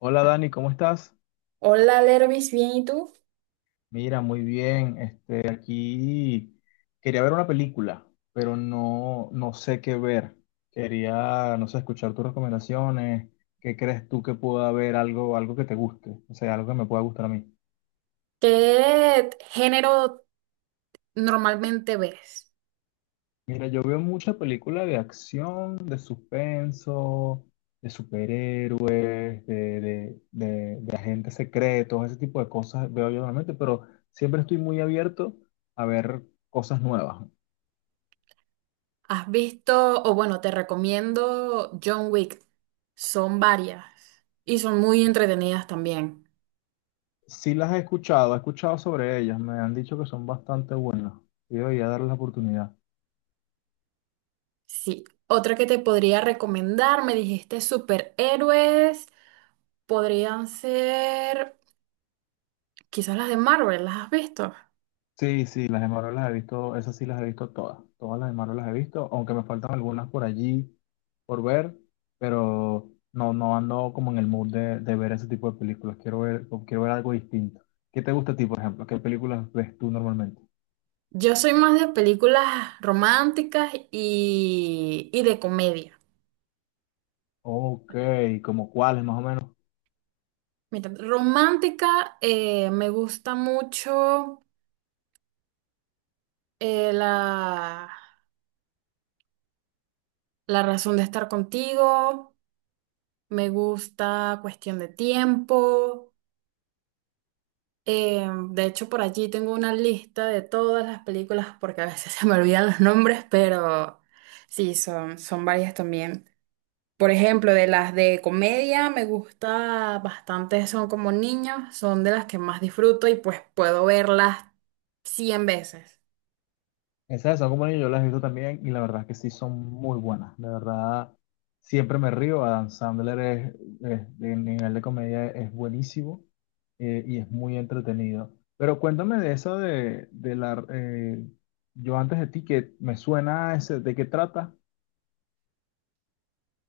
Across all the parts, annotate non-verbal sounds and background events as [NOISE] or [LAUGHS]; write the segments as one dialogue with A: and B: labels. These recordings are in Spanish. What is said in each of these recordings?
A: Hola Dani, ¿cómo estás?
B: Hola, Lervis, bien, ¿y tú?
A: Mira, muy bien. Este, aquí quería ver una película, pero no sé qué ver. Quería, no sé, escuchar tus recomendaciones. ¿Qué crees tú que pueda haber algo, algo que te guste? O sea, algo que me pueda gustar a mí.
B: ¿Qué género normalmente ves?
A: Mira, yo veo mucha película de acción, de suspenso, de superhéroes, de agentes secretos, ese tipo de cosas veo yo normalmente, pero siempre estoy muy abierto a ver cosas nuevas.
B: ¿Has visto, o bueno, te recomiendo John Wick? Son varias y son muy entretenidas también.
A: Sí las he escuchado sobre ellas, me han dicho que son bastante buenas y debería darles la oportunidad.
B: Sí, otra que te podría recomendar, me dijiste superhéroes, podrían ser quizás las de Marvel, ¿las has visto?
A: Sí, sí, las de Marvel las he visto, esas sí las he visto todas, todas las de Marvel las he visto, aunque me faltan algunas por allí por ver, pero no, no ando como en el mood de ver ese tipo de películas, quiero ver algo distinto. ¿Qué te gusta a ti, por ejemplo? ¿Qué películas ves tú normalmente?
B: Yo soy más de películas románticas y de comedia.
A: Ok, ¿como cuáles más o menos?
B: Mira, romántica, me gusta mucho la, la razón de estar contigo, me gusta cuestión de tiempo. De hecho, por allí tengo una lista de todas las películas porque a veces [LAUGHS] se me olvidan los nombres, pero sí, son, son varias también. Por ejemplo, de las de comedia me gusta bastante, son como niños, son de las que más disfruto y pues puedo verlas 100 veces.
A: Esas de Sago Mani yo las he visto también y la verdad es que sí son muy buenas. De verdad, siempre me río. Adam Sandler es, de nivel de comedia es buenísimo y es muy entretenido. Pero cuéntame de esa de, de la yo antes de ti, que me suena a ese, ¿de qué trata?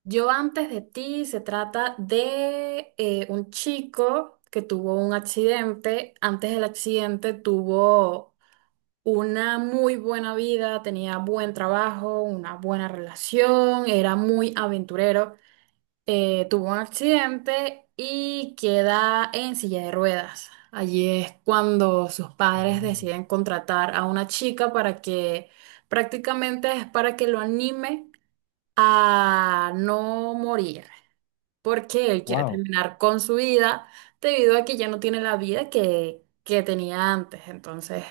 B: Yo antes de ti se trata de un chico que tuvo un accidente. Antes del accidente tuvo una muy buena vida, tenía buen trabajo, una buena relación, era muy aventurero. Tuvo un accidente y queda en silla de ruedas. Allí es cuando sus padres
A: Mm.
B: deciden contratar a una chica para que prácticamente es para que lo anime a no morir porque él quiere
A: Wow,
B: terminar con su vida debido a que ya no tiene la vida que tenía antes. Entonces,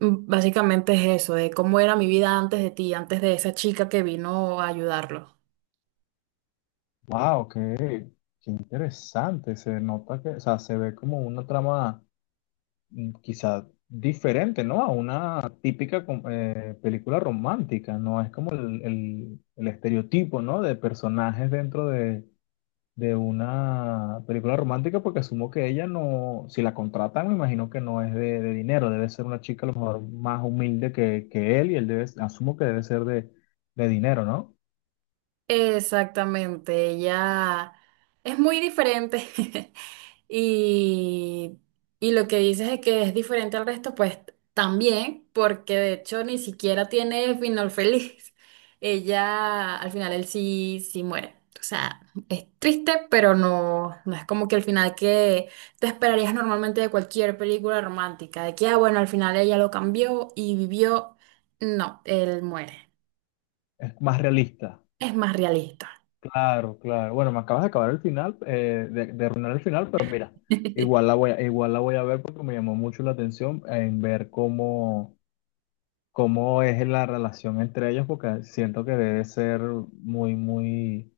B: básicamente es eso, de cómo era mi vida antes de ti, antes de esa chica que vino a ayudarlo.
A: wow, qué, qué interesante. Se nota que, o sea, se ve como una trama quizá diferente, ¿no? A una típica película romántica, ¿no? Es como el, el estereotipo, ¿no? De personajes dentro de una película romántica, porque asumo que ella no, si la contratan, me imagino que no es de dinero, debe ser una chica a lo mejor más humilde que él y él debe, asumo que debe ser de dinero, ¿no?
B: Exactamente, ella es muy diferente [LAUGHS] y, y lo que dices es que es diferente al resto, pues también, porque de hecho ni siquiera tiene final feliz. [LAUGHS] Ella al final él sí, sí muere. O sea, es triste, pero no, no es como que el final que te esperarías normalmente de cualquier película romántica, de que, ah, bueno, al final ella lo cambió y vivió. No, él muere.
A: Es más realista.
B: Es más realista.
A: Claro, claro. Bueno, me acabas de acabar el final, de arruinar el final, pero mira,
B: [LAUGHS]
A: igual la voy a ver porque me llamó mucho la atención en ver cómo, cómo es la relación entre ellos, porque siento que debe ser muy, muy,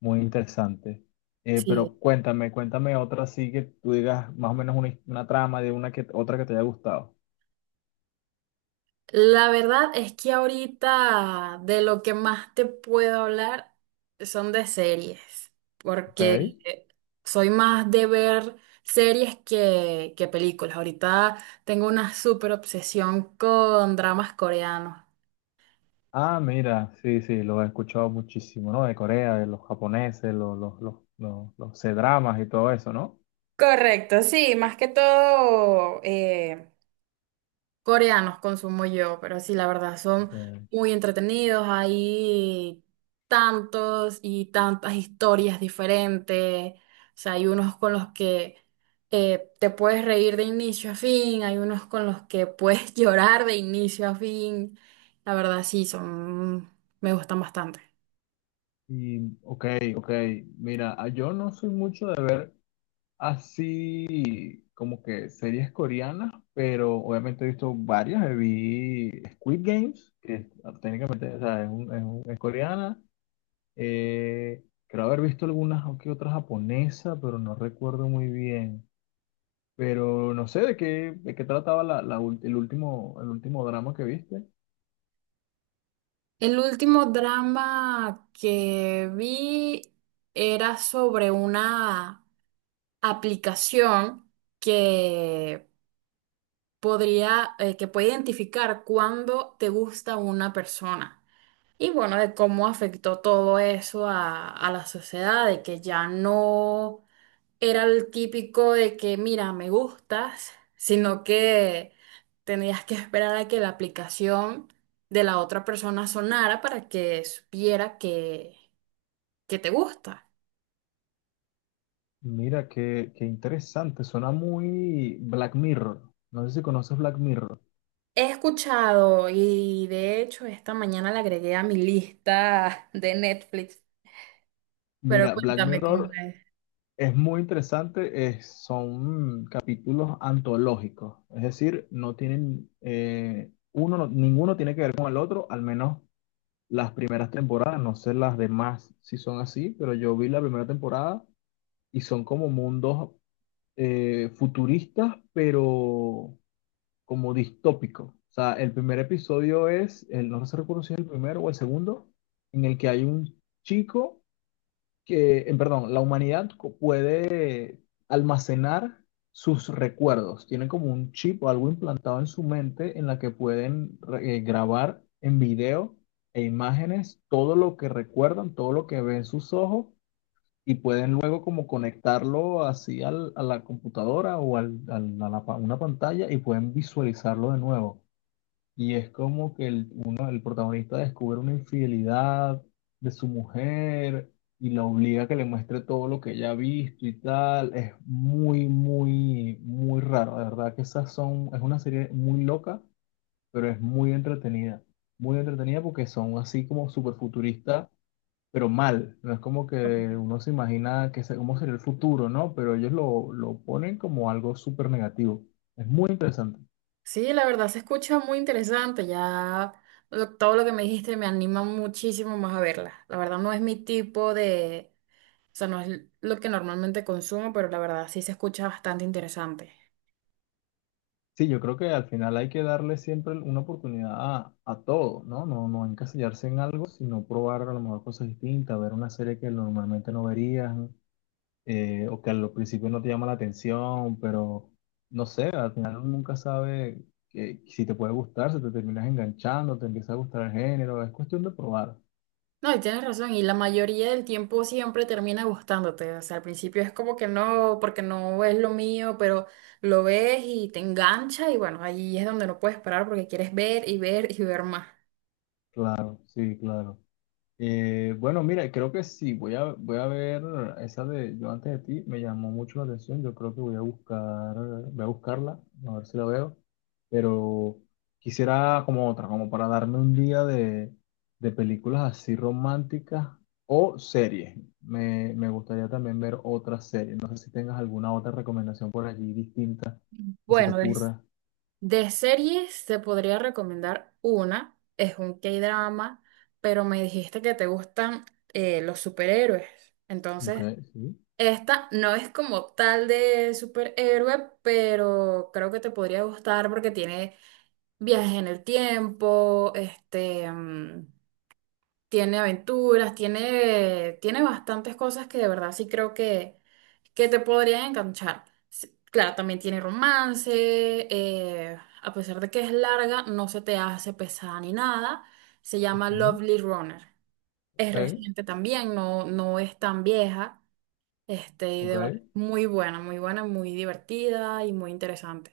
A: muy interesante.
B: Sí,
A: Pero cuéntame, cuéntame otra así que tú digas más o menos una trama de una que otra que te haya gustado,
B: la verdad es que ahorita de lo que más te puedo hablar son de series,
A: ¿ok?
B: porque soy más de ver series que películas. Ahorita tengo una súper obsesión con dramas coreanos.
A: Ah, mira, sí, sí, lo he escuchado muchísimo, ¿no? De Corea, de los japoneses, los C-dramas y todo eso, ¿no?
B: Correcto, sí, más que todo coreanos consumo yo, pero sí, la verdad, son
A: Okay.
B: muy entretenidos. Hay tantos y tantas historias diferentes. O sea, hay unos con los que te puedes reír de inicio a fin, hay unos con los que puedes [LAUGHS] llorar de inicio a fin. La verdad, sí, son, me gustan bastante.
A: Y, ok, ok. Mira, ah, yo no soy mucho de ver así como que series coreanas, pero obviamente he visto varias. Vi Squid Games, que es, ah, técnicamente o sea, es, es coreana. Creo haber visto algunas o que otras japonesas, pero no recuerdo muy bien. Pero no sé de qué trataba la, el último drama que viste.
B: El último drama que vi era sobre una aplicación que podría, que puede identificar cuándo te gusta una persona. Y bueno, de cómo afectó todo eso a la sociedad, de que ya no era el típico de que, mira, me gustas, sino que tenías que esperar a que la aplicación de la otra persona sonara para que supiera que te gusta.
A: Mira, qué, qué interesante, suena muy Black Mirror. No sé si conoces Black Mirror.
B: He escuchado y de hecho esta mañana la agregué a mi lista de Netflix, pero
A: Mira, Black
B: cuéntame cómo
A: Mirror
B: es.
A: es muy interesante, son capítulos antológicos, es decir, no tienen, uno, ninguno tiene que ver con el otro, al menos las primeras temporadas, no sé las demás si son así, pero yo vi la primera temporada y son como mundos futuristas, pero como distópico. O sea, el primer episodio es, el, no se recuerdo si es el primero o el segundo, en el que hay un chico que, perdón, puede almacenar sus recuerdos. Tienen como un chip o algo implantado en su mente en la que pueden grabar en video e imágenes todo lo que recuerdan, todo lo que ven sus ojos y pueden luego como conectarlo así a la computadora o a la una pantalla y pueden visualizarlo de nuevo. Y es como que el, uno, el protagonista descubre una infidelidad de su mujer y la obliga a que le muestre todo lo que ella ha visto y tal. Es muy, muy, muy raro. De verdad que esas son, es una serie muy loca, pero es muy entretenida. Muy entretenida porque son así como super futuristas pero mal. No es como
B: Ok.
A: que uno se imagina que cómo sería el futuro, ¿no? Pero ellos lo ponen como algo súper negativo. Es muy interesante.
B: Sí, la verdad se escucha muy interesante. Ya todo lo que me dijiste me anima muchísimo más a verla. La verdad no es mi tipo de, o sea, no es lo que normalmente consumo, pero la verdad sí se escucha bastante interesante.
A: Sí, yo creo que al final hay que darle siempre una oportunidad a todo, ¿no? No, no encasillarse en algo, sino probar a lo mejor cosas distintas, ver una serie que normalmente no verías, o que al principio no te llama la atención, pero no sé, al final uno nunca sabe que, si te puede gustar, si te terminas enganchando, te empieza a gustar el género, es cuestión de probar.
B: No, y tienes razón, y la mayoría del tiempo siempre termina gustándote. O sea, al principio es como que no, porque no es lo mío, pero lo ves y te engancha y bueno, ahí es donde no puedes parar porque quieres ver y ver y ver más.
A: Claro, sí, claro. Bueno, mira, creo que sí, voy a ver esa de Yo antes de ti, me llamó mucho la atención, yo creo que voy a buscar, voy a buscarla, a ver si la veo, pero quisiera como otra, como para darme un día de películas así románticas o series. Me gustaría también ver otra serie, no sé si tengas alguna otra recomendación por allí distinta que se te
B: Bueno,
A: ocurra.
B: de series te podría recomendar una, es un K-drama, pero me dijiste que te gustan los superhéroes.
A: Ok,
B: Entonces,
A: sí.
B: esta no es como tal de superhéroe, pero creo que te podría gustar porque tiene viajes en el tiempo, este, tiene aventuras, tiene, tiene bastantes cosas que de verdad sí creo que te podrían enganchar. Sí, claro, también tiene romance, a pesar de que es larga, no se te hace pesada ni nada. Se llama
A: Ujú,
B: Lovely Runner. Es
A: ok,
B: reciente también, no, no es tan vieja. Este, y
A: ok.
B: de verdad, muy buena, muy buena, muy divertida y muy interesante.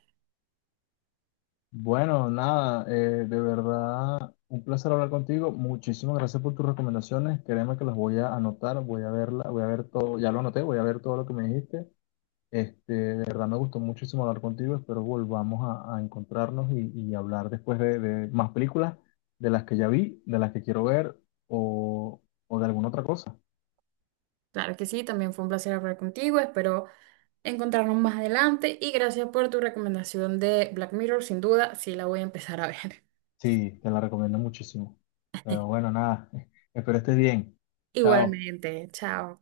A: Bueno, nada, de verdad, un placer hablar contigo. Muchísimas gracias por tus recomendaciones. Créeme que las voy a anotar, voy a verla, voy a ver todo, ya lo anoté, voy a ver todo lo que me dijiste. Este, de verdad me gustó muchísimo hablar contigo. Espero volvamos a encontrarnos y hablar después de más películas, de las que ya vi, de las que quiero ver o, o de alguna otra cosa.
B: Claro que sí, también fue un placer hablar contigo. Espero encontrarnos más adelante y gracias por tu recomendación de Black Mirror, sin duda, sí la voy a empezar a ver.
A: Sí, te la recomiendo muchísimo. Pero bueno, nada, [LAUGHS] espero estés bien.
B: [LAUGHS]
A: Chao.
B: Igualmente, chao.